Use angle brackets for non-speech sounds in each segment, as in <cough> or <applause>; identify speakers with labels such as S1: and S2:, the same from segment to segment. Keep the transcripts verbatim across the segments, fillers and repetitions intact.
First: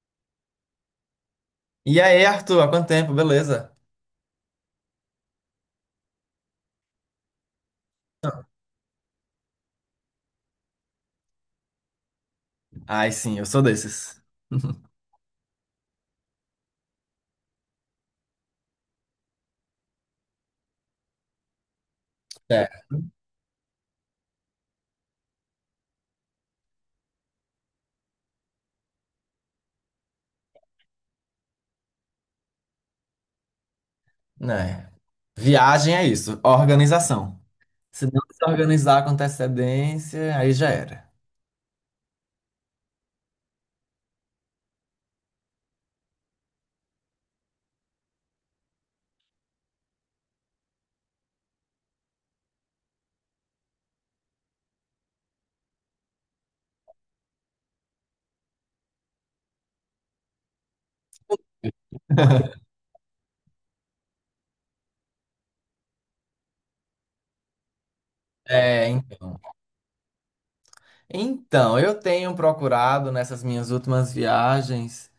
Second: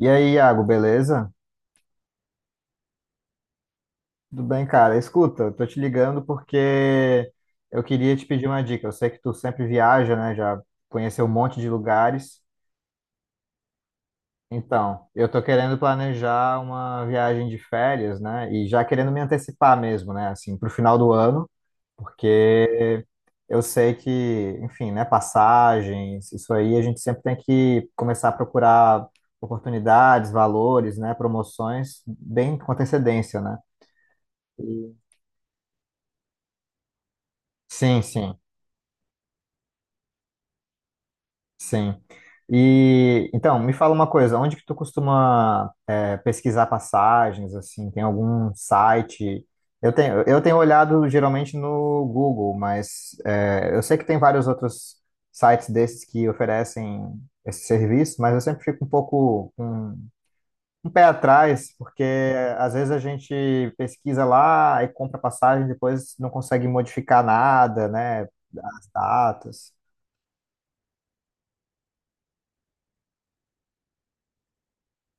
S1: E aí, Iago, beleza?
S2: E aí, Arthur, há quanto tempo, beleza?
S1: Tudo bem, cara? Escuta, eu tô te ligando porque eu queria te pedir uma dica. Eu sei que tu sempre viaja, né? Já conheceu um monte de lugares.
S2: Ai, sim, eu sou desses. <laughs>
S1: Então, eu tô querendo planejar uma viagem de férias, né? E já querendo me antecipar mesmo, né? Assim, pro final do ano,
S2: É,
S1: porque eu sei que, enfim, né? Passagens, isso aí a gente sempre tem que começar a procurar oportunidades, valores, né? Promoções bem com antecedência, né?
S2: né? Viagem é isso, organização.
S1: Sim,
S2: Se não
S1: sim,
S2: se organizar com antecedência, aí já era.
S1: sim. E então, me fala uma coisa, onde que tu costuma é, pesquisar passagens, assim, tem algum site? Eu tenho, eu tenho olhado geralmente no Google, mas é, eu sei que tem vários outros sites desses que oferecem esse serviço, mas eu sempre fico um pouco com um pé atrás, porque às vezes a gente pesquisa lá e compra passagem, depois não consegue modificar nada, né? As
S2: É, en-
S1: datas.
S2: então, eu tenho procurado nessas minhas últimas viagens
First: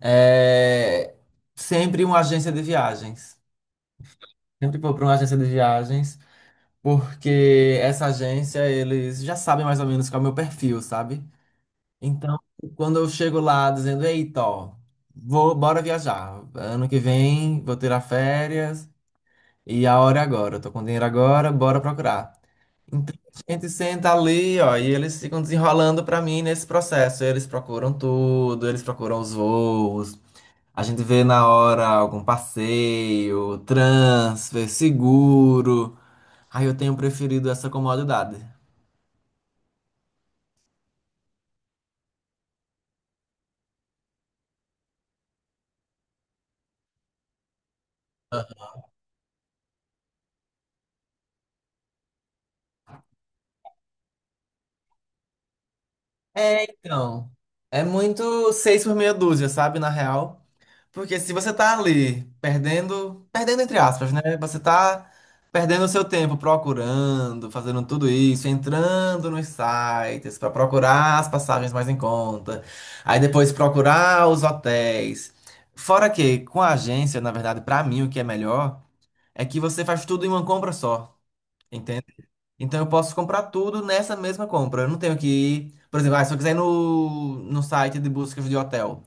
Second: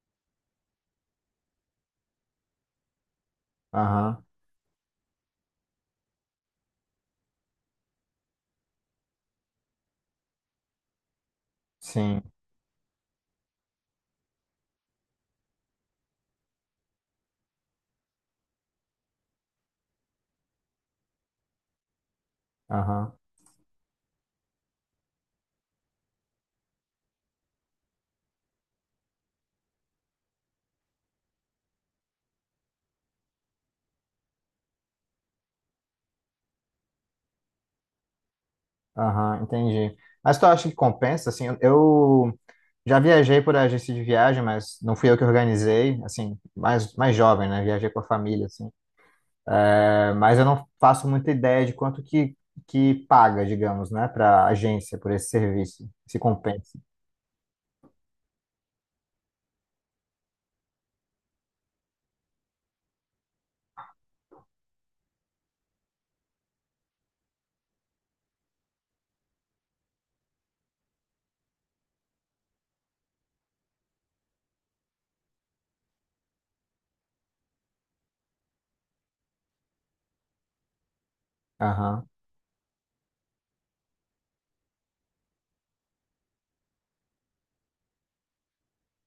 S2: é, sempre uma agência de viagens.
S1: Aham.
S2: Sempre vou para uma agência de viagens, porque essa agência, eles já sabem mais ou menos qual é o meu perfil, sabe?
S1: Sim,
S2: Então, quando eu chego lá dizendo, eita, ó, vou, bora viajar. Ano que vem vou tirar férias e a hora é agora. Eu tô com dinheiro agora, bora procurar.
S1: aham,
S2: Então, a gente senta ali, ó, e eles ficam desenrolando pra mim nesse processo. Eles procuram tudo, eles procuram os voos. A gente vê na hora algum passeio, transfer, seguro. Aí eu tenho preferido essa comodidade.
S1: aham, entendi. Mas tu acha que compensa, assim, eu já viajei por agência de viagem, mas não fui eu que organizei, assim, mais, mais jovem, né, viajei com a família, assim. É, mas eu não faço muita ideia de quanto que, que paga, digamos, né, para agência por esse serviço, se
S2: É,
S1: compensa.
S2: então, é muito seis por meia dúzia, sabe, na real. Porque se você tá ali perdendo, perdendo entre aspas, né? Você tá perdendo o seu tempo procurando, fazendo tudo isso, entrando nos sites pra procurar as passagens mais em conta, aí depois procurar os hotéis. Fora que com a agência, na verdade, pra mim o que é melhor é que você faz tudo em uma compra só, entende?
S1: Aham.
S2: Então eu posso comprar tudo nessa mesma compra. Eu não tenho que ir, por exemplo, ah, se eu quiser ir no, no site de buscas de hotel.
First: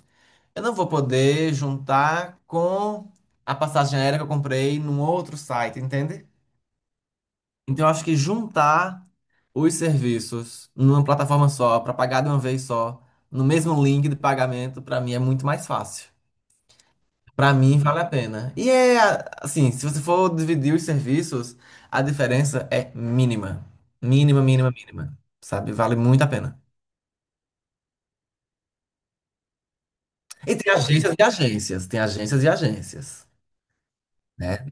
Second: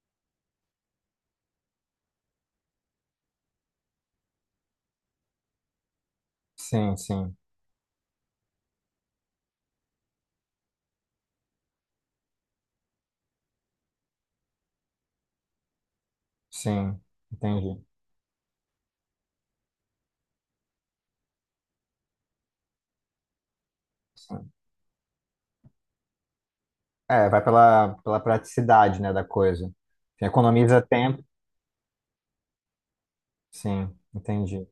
S2: Eu não vou poder juntar com a passagem aérea que eu comprei num outro site, entende?
S1: Sim, sim,
S2: Então eu acho que juntar os serviços numa plataforma só, para pagar de uma vez só, no mesmo link de pagamento, para mim é muito mais fácil.
S1: sim,
S2: Para mim
S1: entendi.
S2: vale a pena. E é a- assim, se você for dividir os serviços, a diferença é mínima. Mínima,
S1: Sim.
S2: mínima, mínima. Sabe? Vale muito a pena.
S1: É, vai pela, pela praticidade, né, da coisa.
S2: E tem
S1: Economiza
S2: agências
S1: tempo,
S2: e agências, tem agências e agências,
S1: sim, entendi.
S2: né?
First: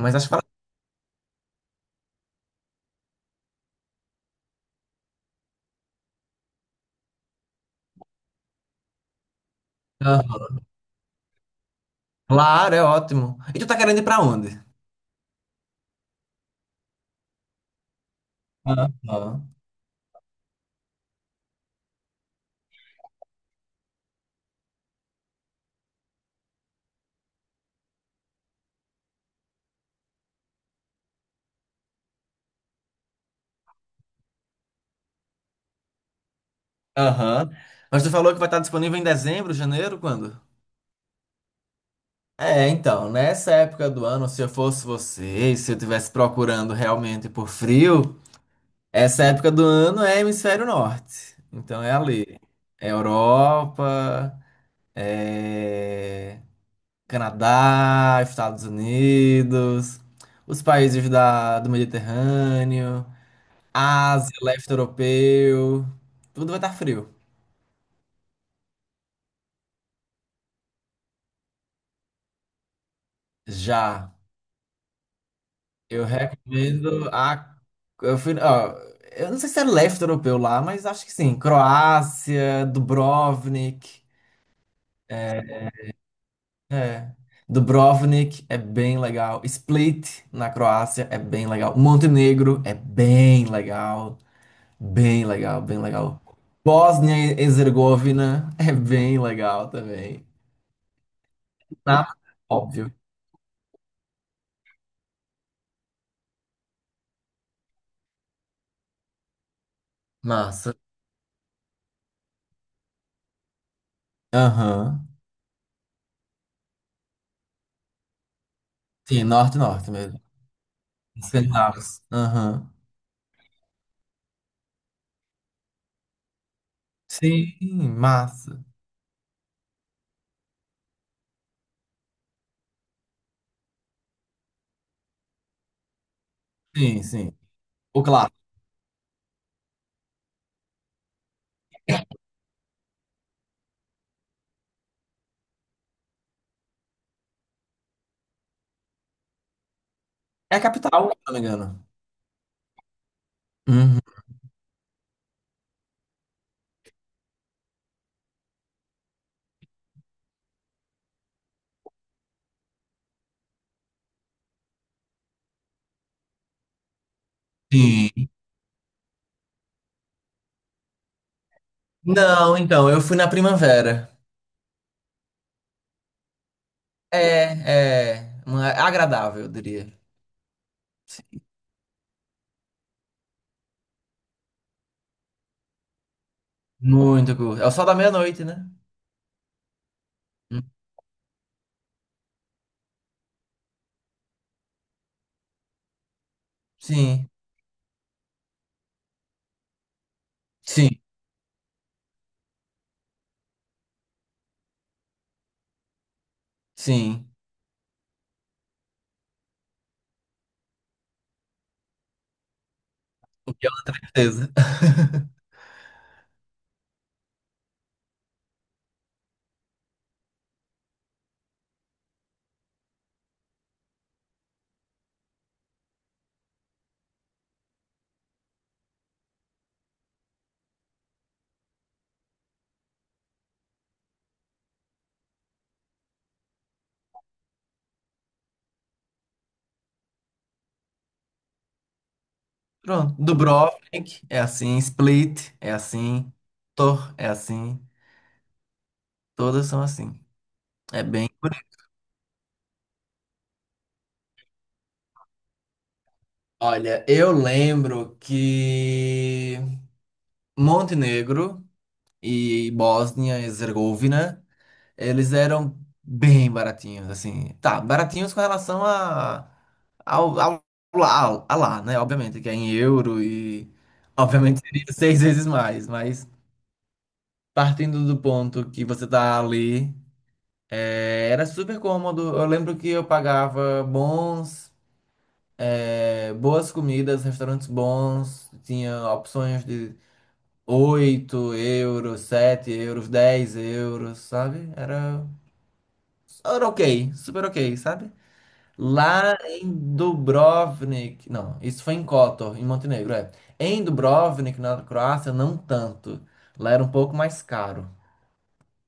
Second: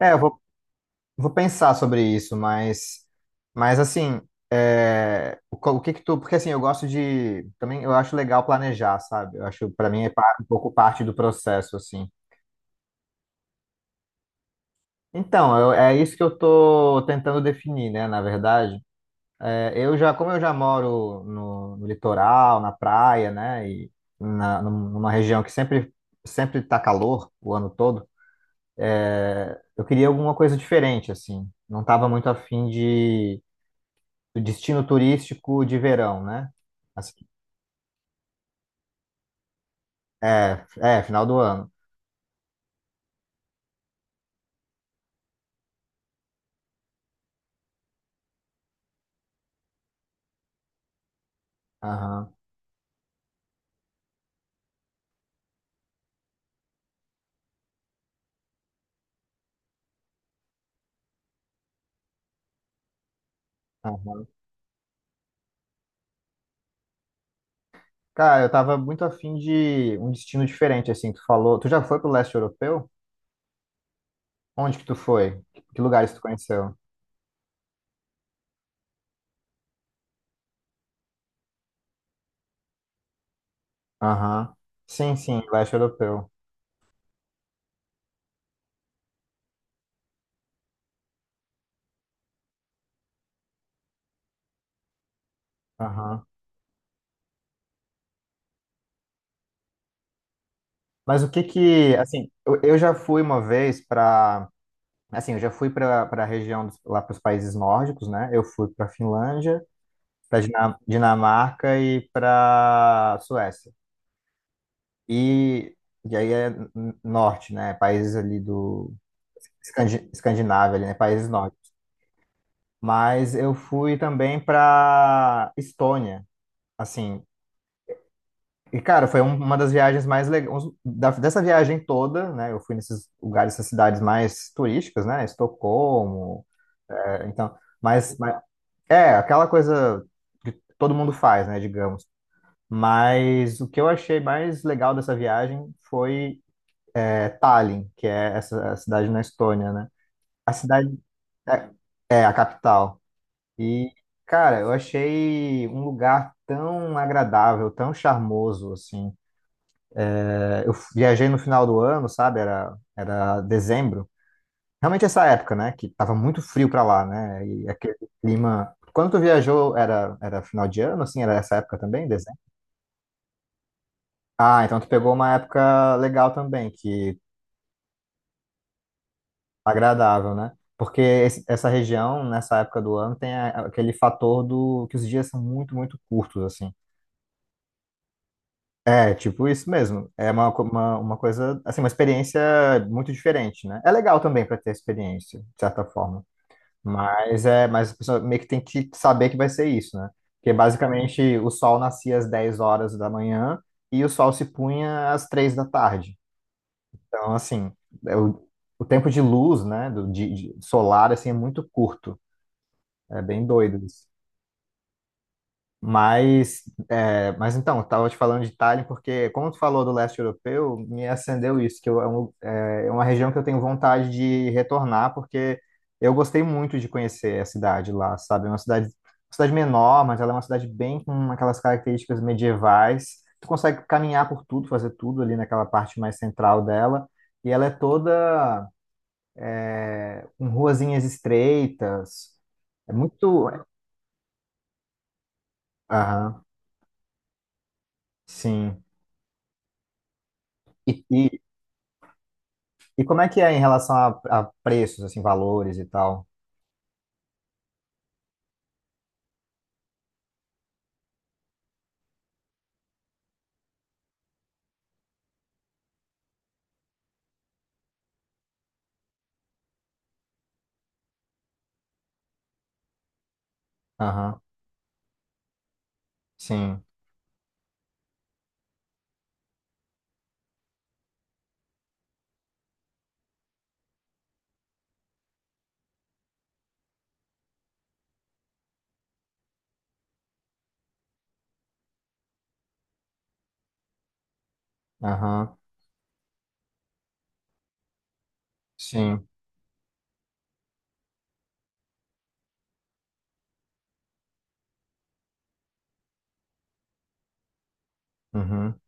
S1: É, eu
S2: acho
S1: vou
S2: que
S1: vou pensar sobre isso, mas, mas assim, é, o, co- o que que tu, porque assim, eu gosto de, também eu acho legal planejar, sabe? Eu acho, para mim, é pa-
S2: vale.
S1: um pouco parte do processo, assim.
S2: Claro, é ótimo. E tu tá querendo ir pra onde?
S1: Então, eu- é isso que eu tô tentando definir, né, na verdade.
S2: Aham.
S1: É, eu já, como eu já moro no, no litoral, na praia, né, e na, num- numa região que sempre, sempre tá calor o ano todo, é, eu queria alguma coisa diferente, assim. Não tava muito afim do destino turístico de verão, né? Assim,
S2: Aham. Mas tu falou que vai estar disponível em dezembro, janeiro, quando?
S1: é, é, final do ano.
S2: É, então, nessa época do ano, se eu fosse você, e se eu estivesse procurando realmente por frio, essa época do ano é hemisfério norte. Então é
S1: Aham,
S2: ali. É Europa, é Canadá, Estados Unidos, os países da, do Mediterrâneo.
S1: aham.
S2: Ásia, leste europeu, tudo vai estar frio.
S1: Cara, eu tava muito afim de um destino diferente, assim, tu falou. Tu já foi pro leste europeu?
S2: Já,
S1: Onde que tu foi? Que
S2: eu
S1: lugares tu conheceu?
S2: recomendo a. Eu, fui, ó, eu não sei se é leste europeu lá, mas acho que sim. Croácia, Dubrovnik.
S1: Aham. Sim, sim, leste europeu.
S2: É. Dubrovnik é bem legal. Split, na Croácia, é bem legal. Montenegro é bem legal. Bem legal, bem legal.
S1: Aham.
S2: Bósnia e Herzegovina é bem legal também.
S1: Mas o que que,
S2: Tá?
S1: assim, eu, eu
S2: Óbvio.
S1: já fui uma vez para, assim, eu já fui para para a região dos, lá para os países nórdicos, né? Eu fui para Finlândia, para
S2: Massa.
S1: Dinamarca e para Suécia.
S2: Aham.
S1: E, e aí é n- norte, né? Países ali do
S2: Sim, norte-norte
S1: Escandi-
S2: mesmo.
S1: Escandinávia, ali, né? Países nórdicos.
S2: Escandinavos. Aham.
S1: Mas eu fui também para Estônia, assim.
S2: Sim, massa.
S1: E, cara, foi um- uma das viagens mais legais. Dessa viagem toda, né? Eu fui nesses lugares, essas cidades mais turísticas, né? Estocolmo.
S2: Sim,
S1: É,
S2: sim.
S1: então,
S2: O
S1: mas, mas
S2: clássico.
S1: é aquela coisa todo mundo faz, né? Digamos. Mas o que eu achei mais legal dessa viagem foi é, Tallinn, que é essa a cidade na Estônia, né? A
S2: É a
S1: cidade
S2: capital, se não me engano.
S1: é, é a capital. E,
S2: Uhum.
S1: cara, eu achei um lugar tão agradável, tão charmoso, assim. É, eu viajei no final do ano, sabe? Era, era dezembro. Realmente essa época, né? Que tava muito frio pra lá, né? E aquele
S2: Sim.
S1: clima. Quando tu viajou, era, era final de ano, assim? Era essa época também, dezembro?
S2: Não, então, eu fui na primavera.
S1: Ah, então tu pegou uma época legal também, que
S2: É, é, uma- é agradável, eu diria.
S1: agradável, né? Porque
S2: Sim,
S1: esse- essa região, nessa época do ano, tem a- aquele fator do que os dias são muito, muito curtos, assim.
S2: muito gostoso. É o sol da meia-noite, né?
S1: É tipo isso mesmo. É uma, co-
S2: Hum,
S1: uma, uma coisa, assim, uma experiência muito diferente, né? É legal também para ter experiência, de certa forma.
S2: sim,
S1: Mas é, mas a pessoa meio que tem que saber que vai ser isso, né? Porque
S2: sim,
S1: basicamente o sol nascia às dez horas da manhã e o sol se punha às três da tarde.
S2: sim.
S1: Então, assim, é o, o tempo de luz, né, do, de, de solar, assim, é muito curto. É bem
S2: O que é
S1: doido
S2: uma
S1: isso.
S2: tristeza. <laughs>
S1: Mas, é, mas então, eu estava te falando de Tallinn porque, como tu falou do leste europeu, me acendeu isso, que eu, é, um- é é uma região que eu tenho vontade de retornar, porque eu gostei muito de conhecer a cidade lá, sabe? É uma cidade, uma cidade menor, mas ela é uma cidade bem com aquelas características medievais. Tu consegue caminhar por tudo, fazer tudo ali naquela parte mais central dela, e ela é toda é, com ruazinhas estreitas. É
S2: Pronto.
S1: muito.
S2: Dubrovnik é assim, Split é assim,
S1: Aham,
S2: Tor é assim,
S1: sim.
S2: todas são assim.
S1: E,
S2: É bem.
S1: e- E como é que é em relação a, a preços, assim, valores e tal?
S2: Olha, eu lembro que Montenegro e Bósnia e Herzegovina, eles eram bem baratinhos, assim. Tá, baratinhos com relação a, ao, ao, lá, a lá, né? Obviamente, que é em euro e
S1: Aham,
S2: obviamente seria <laughs> seis vezes mais, mas
S1: sim,
S2: partindo do ponto que você tá ali, é, era super cômodo. Eu lembro que eu pagava bons, é, boas comidas, restaurantes bons, tinha opções de oito euros, sete euros, dez euros, sabe? Era,
S1: aham,
S2: era ok, super ok, sabe?
S1: sim,
S2: Lá em Dubrovnik, não, isso foi em Kotor, em Montenegro, é. Em Dubrovnik, na Croácia, não tanto. Lá era um pouco mais caro.
S1: uhum,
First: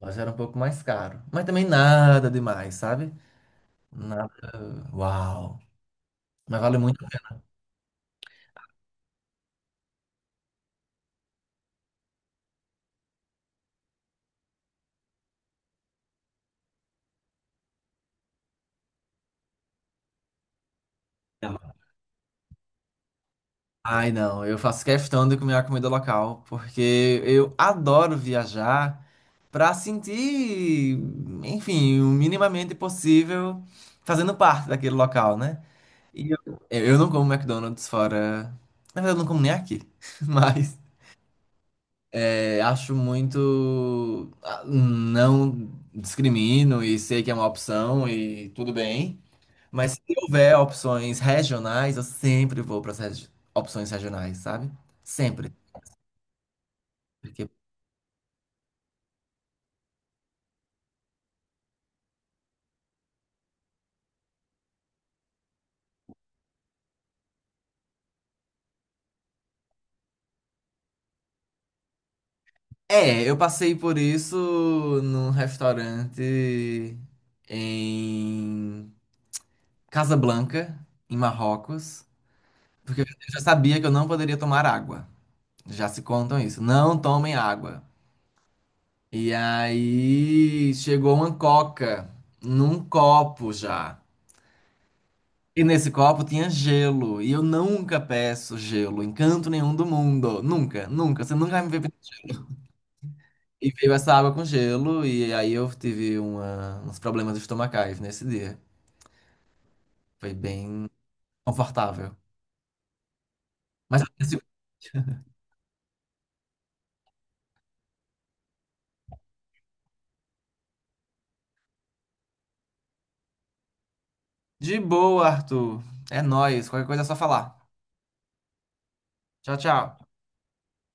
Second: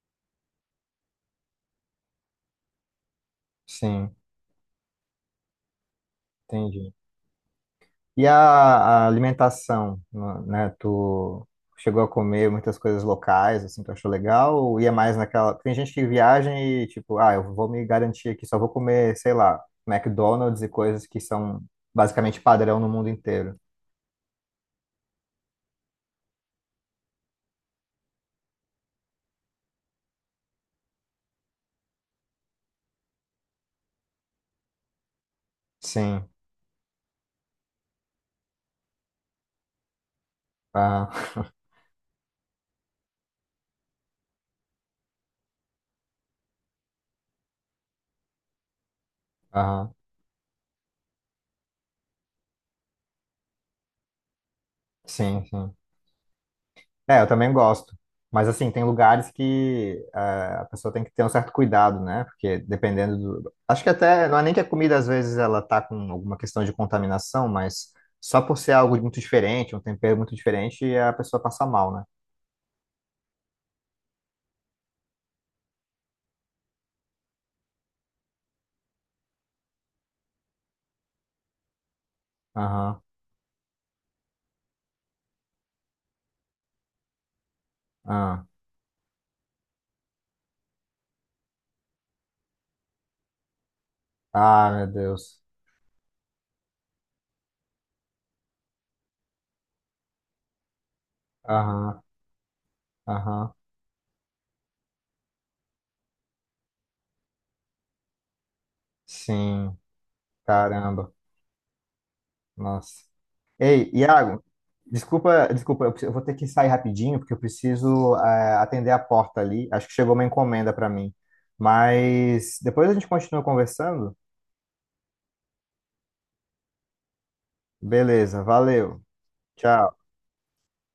S2: Lá já era um pouco mais caro. Mas também nada demais, sabe?
S1: sim,
S2: Nada. Uau! Mas vale
S1: entendi.
S2: muito a
S1: E a, a alimentação, né? Né, tu chegou a comer muitas coisas locais, assim, tu achou legal? Ou ia mais naquela... Tem gente que viaja e, tipo, ah, eu vou me garantir aqui, só vou comer, sei lá, McDonald's e coisas que são
S2: pena.
S1: basicamente padrão no mundo inteiro.
S2: Ai, não, eu faço questão de comer a comida local, porque eu adoro viajar. Para sentir, enfim, o minimamente possível fazendo parte daquele local, né?
S1: Sim,
S2: E eu, eu não como McDonald's fora. Na verdade, eu não como nem aqui. <laughs> Mas
S1: aham,
S2: é, acho muito. Ah, não discrimino e sei que é uma opção e tudo bem.
S1: <laughs>
S2: Mas
S1: aham,
S2: se houver opções regionais, eu sempre vou para as opções regionais, sabe?
S1: sim,
S2: Sempre.
S1: sim. É, eu
S2: Porque
S1: também gosto. Mas, assim, tem lugares que eh, a pessoa tem que ter um certo cuidado, né? Porque dependendo do. Acho que até. Não é nem que a comida, às vezes, ela tá com alguma questão de contaminação, mas só por ser algo muito diferente, um tempero muito diferente, é a pessoa passa mal, né?
S2: é, eu passei por isso num restaurante em Casablanca, em Marrocos,
S1: Aham.
S2: porque eu já sabia que eu não poderia tomar água. Já se contam isso, não tomem água.
S1: Aham.
S2: E aí chegou uma coca num copo já.
S1: Ah, meu Deus.
S2: E nesse copo tinha gelo, e eu nunca peço gelo em canto nenhum do mundo, nunca, nunca, você nunca vai me ver.
S1: Aham. Aham.
S2: E veio essa água com gelo, e aí eu tive uma- uns problemas estomacais nesse dia.
S1: Sim.
S2: Foi bem
S1: Caramba.
S2: confortável.
S1: Nossa. Ei,
S2: Mas assim,
S1: Iago, desculpa, desculpa, eu preciso- eu vou ter que sair rapidinho, porque eu preciso, eh, atender a porta ali. Acho que chegou uma encomenda para mim. Mas depois a gente continua conversando.
S2: de boa, Arthur. É nóis. Qualquer coisa é só falar.
S1: Beleza, valeu.
S2: Tchau,
S1: Tchau.
S2: tchau.